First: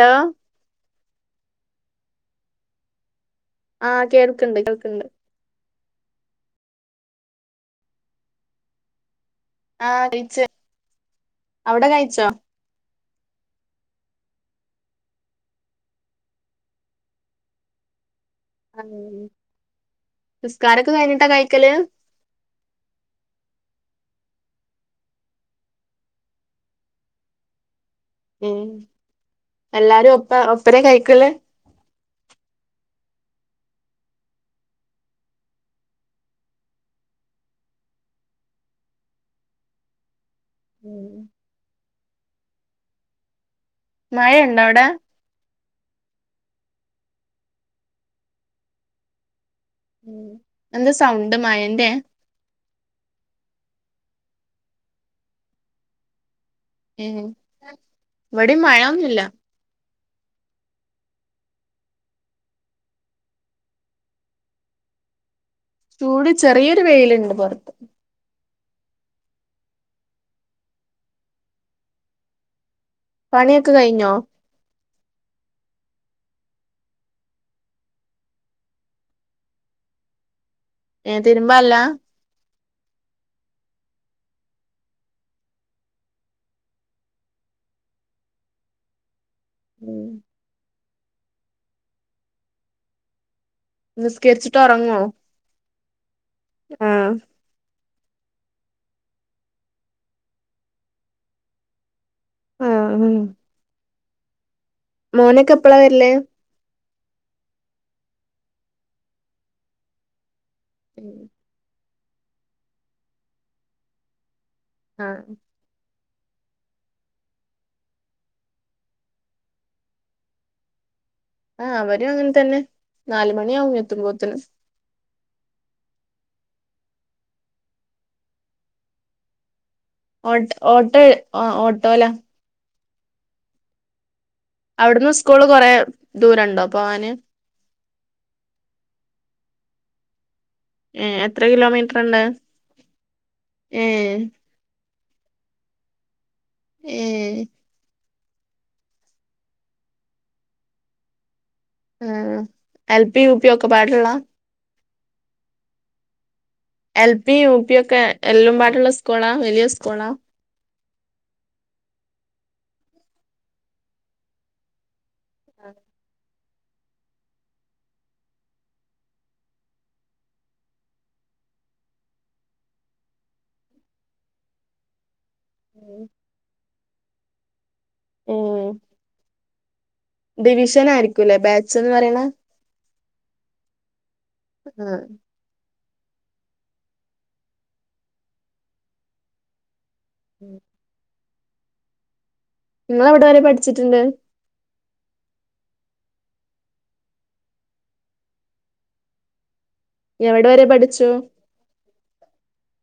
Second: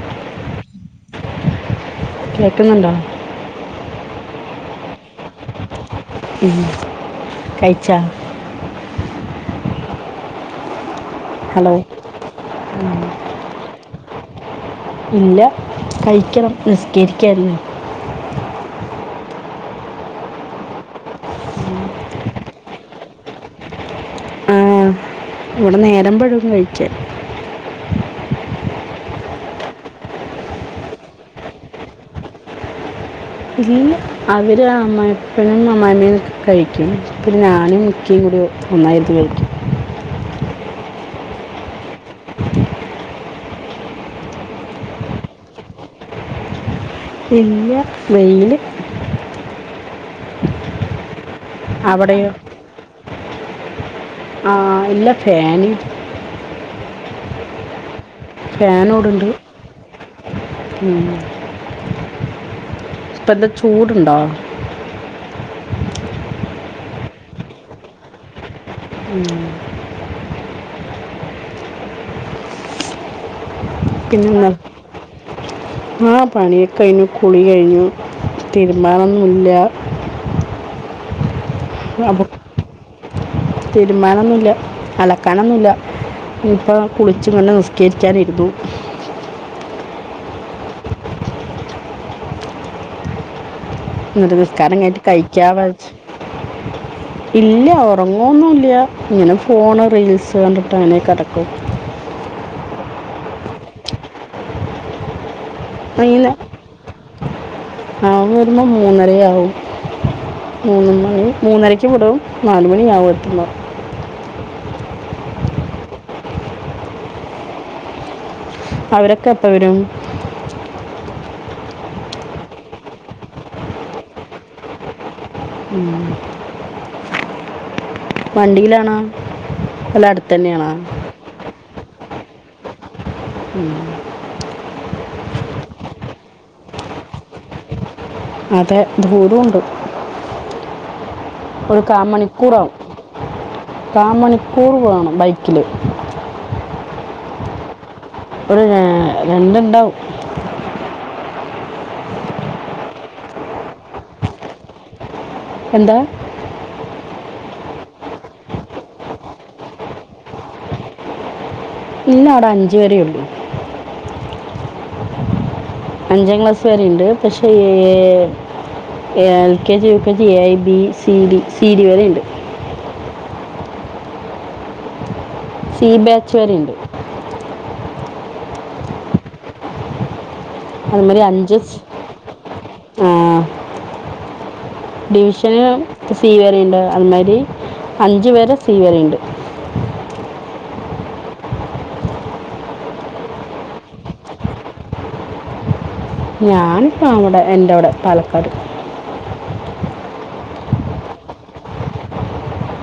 Hello കേക്കുന്നുണ്ടോ? ആഹ് കേൾക്കണ്ട് കേൾക്കണ്ട്. ഉം കൈച്ച? ആഹ് കഴിച്ച് ഹലോ അവിടെ കഴിച്ചോ ഇല്ല കഴിക്കണം നിസ്കരിക്കയിരുന്നു. നിസ്കാരൊക്കെ കഴിഞ്ഞിട്ടാ കഴിക്കല്? ആ ഇവിടെ നേരമ്പഴും കഴിക്ക ഉം എല്ലാരും ഒപ്പ ഒപ്പര കഴിക്കൽ? ഇല്ല അവർ അമ്മയിപ്പനും അമ്മയിഅമ്മയും കഴിക്കും പിന്നെ ഞാനും ഇക്കിയും കൂടി ഒന്നായിരത്തി ക ഉം മഴ ഉണ്ടോ അവിടെ? ഇല്ല വെയിൽ. എന്താ സൗണ്ട് മഴന്റെയ? [unintelligible] ആഹ് അല്ല ഫാൻ ഉം ഇവിടിം ഫാൻ മഴൊന്നുല്ല ഒടുണ്ട്. ഇപ്പന്ത ചൂടുണ്ടോ? ചൂടി ചെറിയൊരു വെയിലുണ്ട് പുറത്ത്. ഉം പണിയൊക്കെ കഴിഞ്ഞൊ? പിന്നെ? ആഹ് പണിയൊക്കെ കഴിഞ്ഞു കുളി കഴിഞ്ഞു തീരുമ്പാനൊന്നുല്ല. ഏഹ് തിരുമ്പാനില്ലാ [unintelligible] തീരുമ്പാനൊന്നുല്ല അലക്കാനൊന്നുല്ല. ഇപ്പ കുളിച്ചു പിന്നെ നിസ്കരിക്കാനിരുന്നു. ഉം ന്നട്ട് നിസ്കരിച്ചിട്ട് നിസ്കാരം ഒറങ്ങോ കയിഞ്ഞ്ട്ട് കഴിക്ക വെച്ച് ആഹ് ഇല്ല ഒറങ്ങോന്നുല്യ. ങ്ങനെ ഫോണ് റീൽസ് കണ്ടിട്ട് അങ്ങനെ കടക്കും. ആഹ് ഉം മോനൊക്കെപ്പളാ വര്ല്? ഓൻ വരുമ്പോ മൂന്നരയാവും. മൂന്ന് മണി മൂന്നരയ്ക്ക് വിടും നാല് മണിയാവും എത്തുമ്പോ. ആഹ് അവരൊക്കെപ്പ വരും? ആഹ്. അവരും അങ്ങൻ തന്നെ. നാല് മണിയാവും എത്തുമ്പോത്ത്ന്. ഉം വണ്ടീലാണോ? ഓട് ഓട്ട് ആഹ് ഓട്ടോല. ഉം അവിടുന്ന് സ്കൂള് കൊറെ ദൂരണ്ടോ പോവാന്? അതെ ദൂരൂണ്ട്. ഏഹ് എത്ര കാ കിലോമീറ്റ്ർണ്ട് മണിക്കൂറാവും ഏഹ്? ടൂർ പോവണം ബൈക്കില് ഏഹ് ഒരു ഏഹ് രണ്ട്ണ്ടാവും ഏഹ് എൽ പി യു പി ഒക്കെപാടള്ള എന്താ? എൽ പി യു പി ഒക്കെ, എല്ലും പാടള്ള സ്കൂളാ വലിയ സ്കൂളാ ഇല്ല അവടെ അഞ്ച് വരേ ഉള്ളൂ അഹ് അഞ്ചാം ക്ലാസ് വരെ ണ്ട് പക്ഷേ [unintelligible] L K G U K G, A B C D C D വരെണ്ട് സി ബാച്ചുവരെ ഇണ്ട് ഉം ഡിവിഷൻ അത് മരി ആയിരിക്കൂല്ലേ ബാച്ച് അഞ്ജുസ് എന്ന് പറയണ ആഹ് ആ ഡിവിഷന് സീവരെണ്ട് അതുമാരി അഞ്ചു വരെ സീവരെ ഇണ്ട് ഉം ഇങ്ങളെവിടെ വരെ പഠിച്ചിട്ട്ണ്ട് ഞാൻപ്പ അവടെ എൻ്റെ അവിടെ പാലക്കാട് എവിടെ വരെ പഠിച്ചു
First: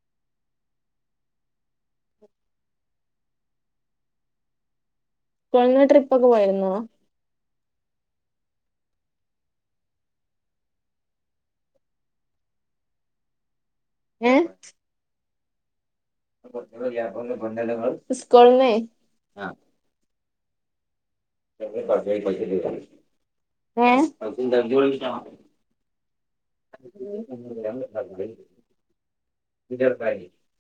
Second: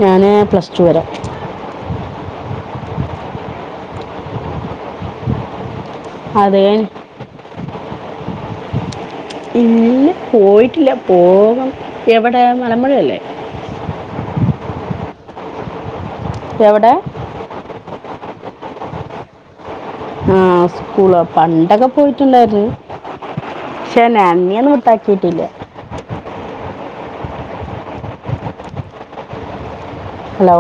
ഞാന് പ്ലസ് ടു വരെ സ്കൂൾന്ന് ട്രിപ്പൊക്കെ അത് പോയായ്ര്ന്നോ കഴിഞ്ഞ് ഇല്ല പോയിട്ടില്ല, പോകം എവടെ മലമ്പുഴയല്ലേ ഏഹ് എവിടെ സ്കൂൾന്നേയ് ആഹ് സ്കൂളാ പ് പണ്ടൊക്കെ പോയിട്ടുണ്ടായിര്ന്നു. ഏ ക്ഷേ നാ ന്നിയോന്നും വിട്ടാക്കിട്ടില്ല [inaudible] ഹലോ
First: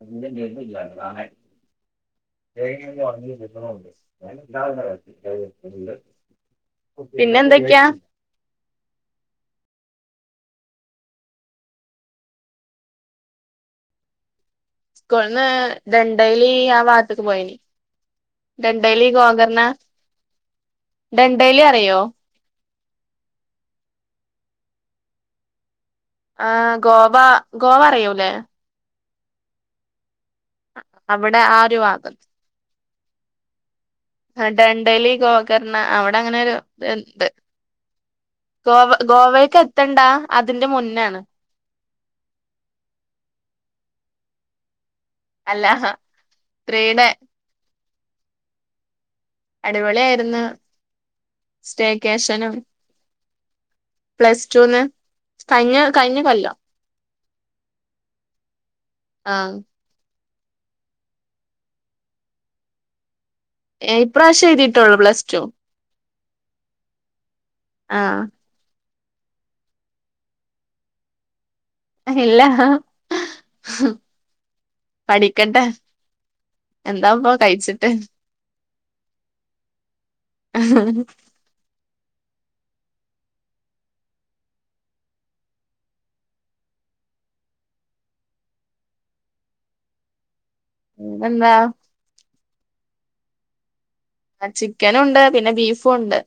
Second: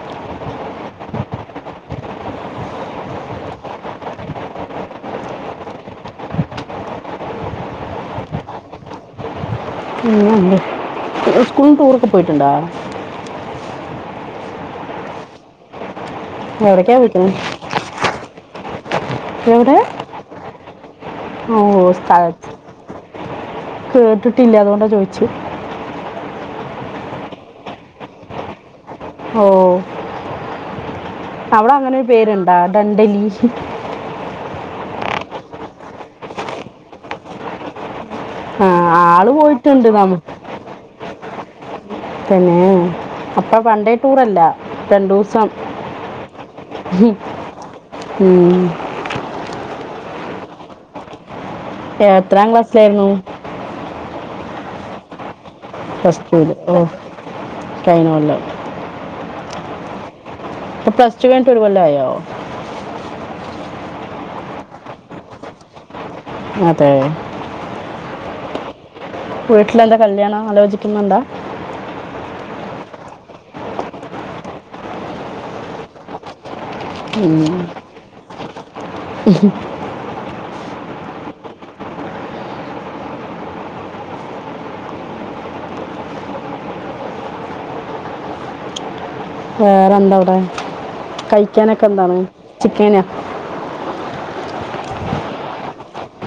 അ ഇത ആ [inaudible] [inaudible] പിന്നെന്തൊക്യാ പിന്നെന്ത്. സ്കൂൾന്ന് ടൂറൊക്കെ പോയിട്ട്ണ്ടാ സ്കൂൾന്ന് ദണ്ടെയ്ലീ ആ എവിടേക്കാ ബാത്ത്ക്ക് പോയിട്ടുള്ളത് പോയിനി ഡണ്ടൈലി ഗോകർണ എവിടെ ഓ ഡണ്ടൈലി അറിയോ സ്ഥലം കേട്ടിട്ടില്ല അതുകൊണ്ടാ ചോയ്ച്ചെ ആ ഗോവ ഗോവ അറിയൂലെ ഓ അവിടെ അങ്ങനെ ഒരു പേരുണ്ടാ ഡണ്ടലി ആ ഡണ്ടലി ഗോകർണ അവിടെ അങ്ങനെ ഒരു ത്ണ്ട് ആ ഗോവ ആള് പോയിട്ടുണ്ട് ഗോവേക്കെത്തണ്ടാ നമ്മ അതിന്റെ മുന്നാണ് തന്നേ അപ്പൊ വൺ ഡേ ടൂറല്ല രണ്ടുസ്‌ സം അല്ല ത്രീയുടെ അടിപൊളിയായിരുന്നു എത്രാം സ്റ്റേക്കേഷനും ക്ലാസ്സിലായിരുന്നു പ്ലസ്റ്റൂന്ന് പ്ലസ്ല്റ്റൂല് ഓ കഴിഞ്ഞ കൊല്ലം ആഹ് ഇപ്പ പ്ലസ്റ്റൂ കയ്ഞ്ട്ട് ഒരു കൊല്ലായോ? ഇപ്പ്രാവശ്യം എഴുതിട്ടോള്ളൂ പ്ലസ് റ്റൂ അതെ ആഹ് വീട്ടിലെന്താ കല്യാണം ആലോചിക്കുന്നുണ്ടാ ഇല്ല പഠിക്കട്ടെ. എന്താ ഇപ്പോ കഴിച്ചിട്ട്? ഉഹും ഉഹും വേറെന്താ വിടെ പിന്നെന്താ കഴിക്കാനൊക്കെ എന്താണ് ചിക്കന? ചിക്കനുംണ്ട് പിന്നെ ബീഫുംണ്ട്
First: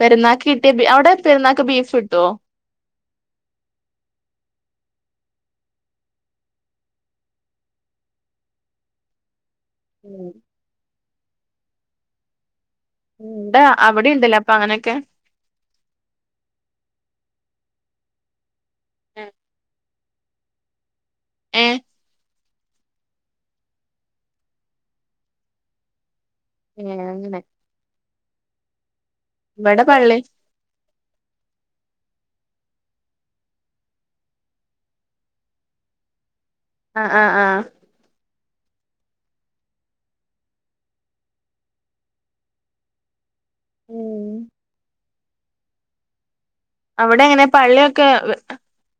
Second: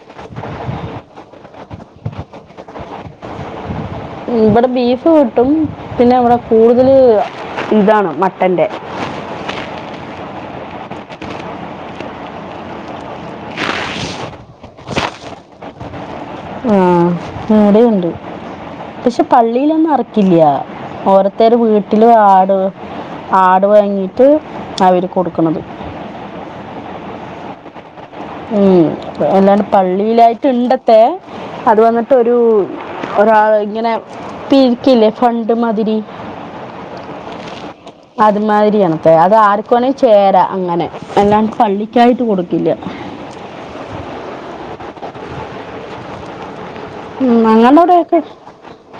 പെരുന്നാക്ക് കിട്ടിയ ബീ അവിടെ പെരുന്നാക്ക് ബീഫ് കിട്ടുവോ? ഇവിടെ ബീഫ് കിട്ടും പിന്നെ ഇവിടെ കൂടുതൽ ഇതാണ് മട്ടന്റെ. ഉം ണ്ടാ അവിടെ ഇണ്ട്ല്ലേ അപ്പൊ അങ്ങനെക്കെ? ആ ഏടെണ്ട് പക്ഷെ പള്ളിയിലൊന്നും അറക്കില്യ ഓരോത്തര ഏ വീട്ടില് ആട്. ആട് വാങ്ങിട്ട് അവര് കൊടുക്കണത്. ഏ അങ്ങനെ. ഉം അല്ലാണ്ട് ഇവിടെ പള്ളി പള്ളിയിലായി ട്ട് ണ്ടത്തെ അത് വന്നിട്ടൊരു ഒരാൾ ഇങ്ങനെ പിരിക്കില്ലേ ഫണ്ട് മാതിരി. ആഹ് ആഹ് ആഹ് അത് മാതിരി ആണത്തെ അത് ആർക്കുവേണേൽ ചേരാ അങ്ങനെ. അല്ലാണ്ട് പള്ളിക്കായിട്ട് കൊടുക്കില്യ ഉം അവിടെ ഉം, എങ്ങനെ ഞങ്ങളുടെ പള്ളിയൊക്കെ അവിടെയൊക്കെ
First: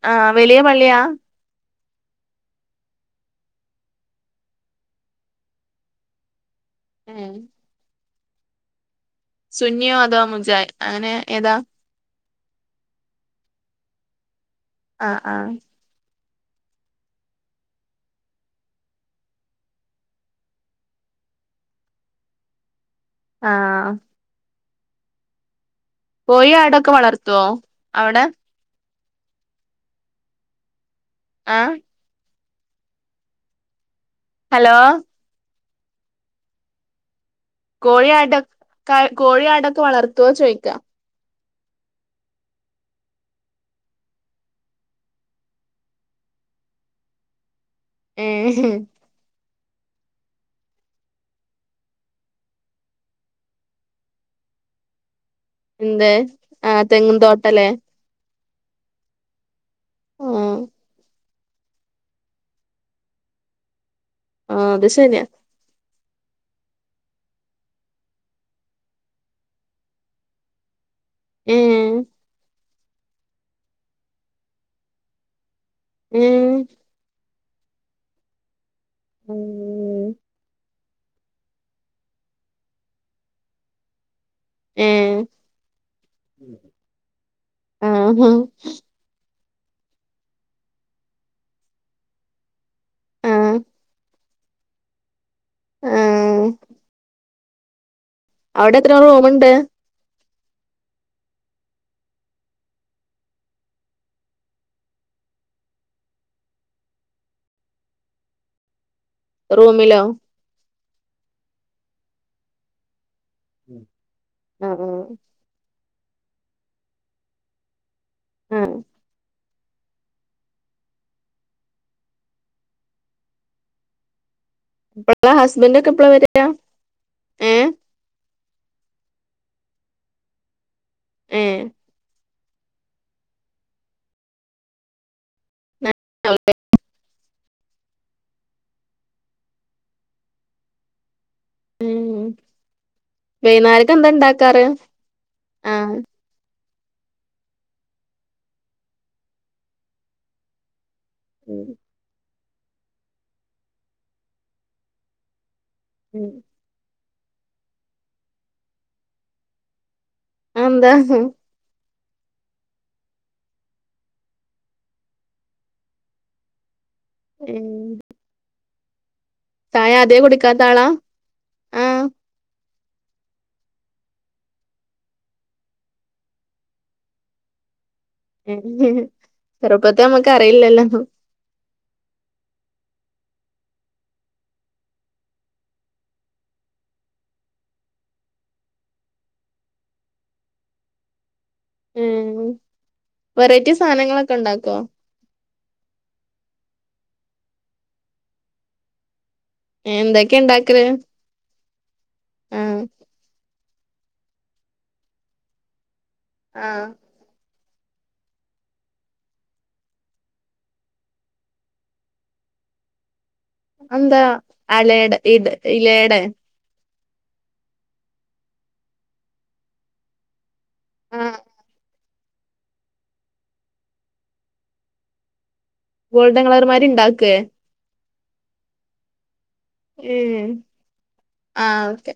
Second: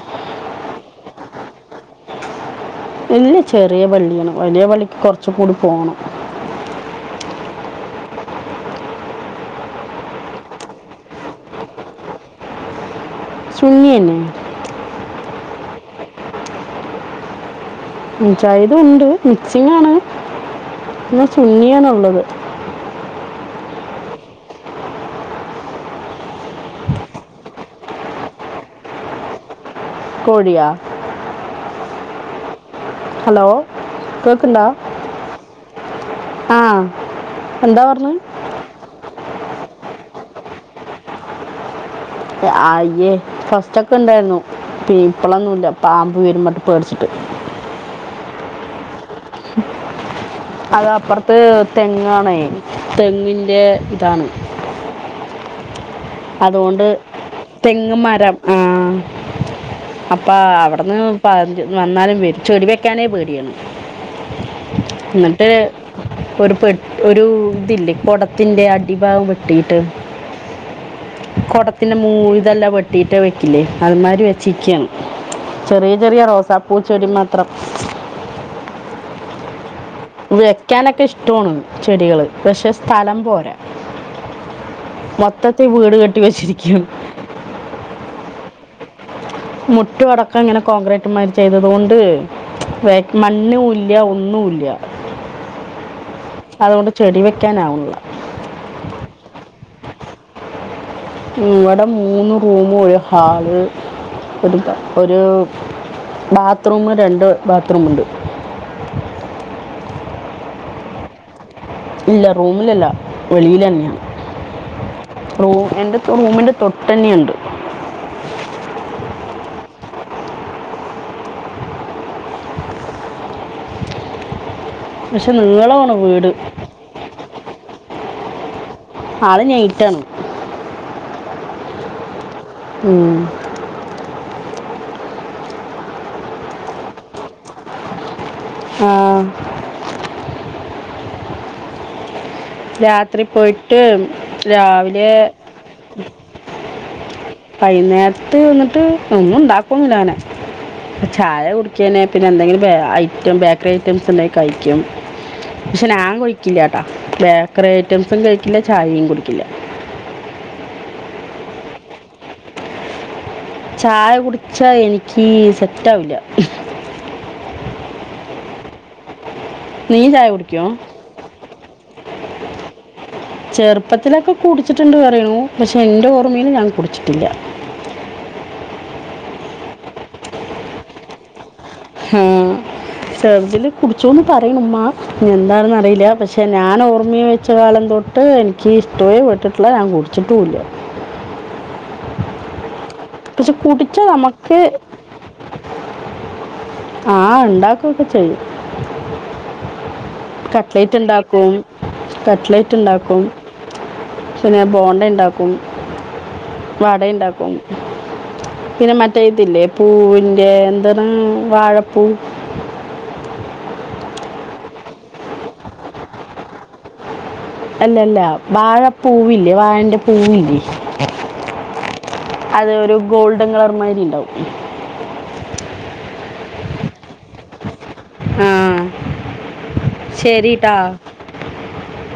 ആ വലിയ പള്ളിയാ? ഇല്യ ചെറിയ പള്ളിയാണ് വലിയ പള്ളിക്ക് കുറച്ച് കൂടി പോണം. ഏ സുന്നിയോ അതോ മുജായ് അങ്ങനെ ഏതാ? സുന്നിയന്നെ. ആഹ് മുജാഹിദുണ്ട് മിക്സിങ്ങാണ് ന്നസുന്നിയാണുള്ളത്. ആഹ് കോയി ആടൊക്കെ വളർത്തുവോ അവിടെ? കോഴിയാ? ആഹ് ഹലോ കേക്ക്ണ്ടാ ഹലോ ആ എന്താ പറഞ്ഞു കോഴിയാട കോഴിയാടൊക്കെ വളർത്തോ ചോദിക്ക? ആയ്യേ ഫസ്റ്റ് ഒക്കെ ഇണ്ടായിരുന്നു. പീപ്പളൊന്നുല്ല പാമ്പ് വരും പറഞ്ഞിട്ട് പേടിച്ചിട്ട്. ഏഹ് [inaudible] അതാ അപ്പറത്ത് തെങ്ങാണേ തെങ്ങിന്റെ ഇതാണ്. എന്തെ ആഹ് തെങ്ങും തോട്ടല്ലേ? ങ്ങ് മരം ആഹ് ആ അപ്പാ അവിടുന്ന് പ വന്നാലും വെ ചെടി വെക്കാനേ പേടിയാണ്. ആ അത് ശരിയാ എന്നിട്ട് ഒരു പെട്ടി ഒരു ഇതില്ലേ കൊടത്തിന്റെ അടിഭാഗം വെട്ടിട്ട്. കൊടത്തിന്റെ ഏ മൂള് ഇതെല്ലാം വെട്ടിയിട്ട് വെക്കില്ലേ അത് മാതിരി വെച്ചേക്കാണ്. ചെറിയ ചെറിയ ഉം റോസാപ്പൂച്ചെടി മാത്രം. ഉം വെക്കാനൊക്കെ ഇഷ്ട്ടോണ് ചെടികള് പക്ഷെ സ്ഥലം പോരാ. ഏഹ് മൊത്തത്തി വീട് കെട്ടി വെച്ചിരിക്കാണ്. ആ ഹാ മുറ്റഅടക്കം ഇങ്ങനെ കോൺക്രീറ്റുമാരി ചെയ്തത് കൊണ്ട്. വേക് ആഹ് മണ്ണൂല്ല്യ ഒന്നൂല്ല്യ. ആഹ് അതോണ്ട് ചെടി വെക്കാനാവുല്ല. അവിടെത്ര റൂമ്ണ്ട്? ഉം വടെ മൂന്ന് റൂമ് ഒരു ഹാള് ഒരു ക ഒരു ബാത്ത്റൂമ് രണ്ട് ബാത്ത്റൂമ്ണ്ട്. റൂമിലോ? ഇല്ല റൂമിലല്ല വെളീലന്ന്യാ ആഹ് ആഹ് റൂ എൻ്റെ റൂമിന്റെ തൊട്ടന്നെയ്ണ്ട്. ഉം പക്ഷെ പ്പളാ നീളമാണ് ഹസ്ബന്റൊക്കെപ്പളാ വീട് വരാ? ഏഹ് ആള് നൈറ്റാണ്. ഏഹ് ഉം [unintelligible] ആഹ് ഉം രാത്രി പോയ്ട്ട് വൈന്നേരക്ക് എന്താ ഇണ്ടാക്കാറ് രാവിലേ ആഹ് വൈന്നേര്ത്ത് ന്നിട്ട് ഒന്നുണ്ടാക്കൊന്നുല്ലങ്ങനെ ചായ ഉം കുടിക്യന്നെ പിന്നെന്തെങ്കിലും ഐറ്റം ബേക്കറി ഐറ്റംസ് ണ്ടെങ്കി കഴിക്കും. ക്ഷെ നാൻ ഉം കുഴിക്കില്ലാട്ടാ ബേക്കറി ഐറ്റംസും കഴിക്കില്ല ചായിം കുടിക്കില്ല. അഅന്താ? ചായ കുട്ച്ചാ എനിക്ക് സെറ്റാവില്ല. ഉം ചായ നീ ആദ്യേ കുടിക്കുമോ കുടിക്കാത്താളാ? ആഹ് ചെർപ്പത്തിലക്കെ കുടിച്ചിട്ട്ണ്ട് പറയുണു. പക്ഷെ എന്റെ ഓർമീല് ഞാൻ കുട്ച്ചിട്ടില്ല. [unintelligible] ചെറുപ്പത്തെ നമ്മുക്ക് അറിയില്ലല്ലോ. ഉം ചെർതില് കുട്ച്ചൂന്ന് പറയണുമ്മ എന്താണെന്നറിയില്ല പക്ഷെ ഞാനോർമ്മ്യ വെച്ച കാലം തൊട്ട് എനിക്ക് ഇഷ്ട്യോ പെട്ടെട്ട്ല്ല ഞാൻ കുട് ച്ട്ടൂല്ല. ഉം പക്ഷെ വെറൈറ്റി കുടിച്ചാൽ സാനങ്ങളൊക്കെ നമുക്ക് ഇണ്ടാക്കോ? ആഹ് ണ്ടാക്കൊക്കെ ചെയ്യും. ഏണ്ടാക്ക് കട്ടലേറ്റ്ണ്ടാ ക്കും ആഹ് കട്ട്ലേറ്റ്ണ്ടാക്കും പിന്നെ ഞാന് ബോണ്ട ഇണ്ടാ ക്കും ആഹ് വട ഇണ്ടാക്കും. പിന്നെ മറ്റേ ഇതില്ലേ പൂവിന്റെ ന്തണ് വാഴപ്പൂ അതെന്താ അലയടെ ഇട് ഇലയടെ? അല്ല അല്ല വാഴപ്പൂവില്ലേ വാഴന്റെ പൂവില്ലേ. ആ അത് ഒരു ഗോൾഡൻ കളർ മായ്രി ണ്ടാവും. ഗോൾഡൻ കളർമാരി ണ്ടാക്കേ? ആഹ്. ഇ ആഹ് ഓക്കെ.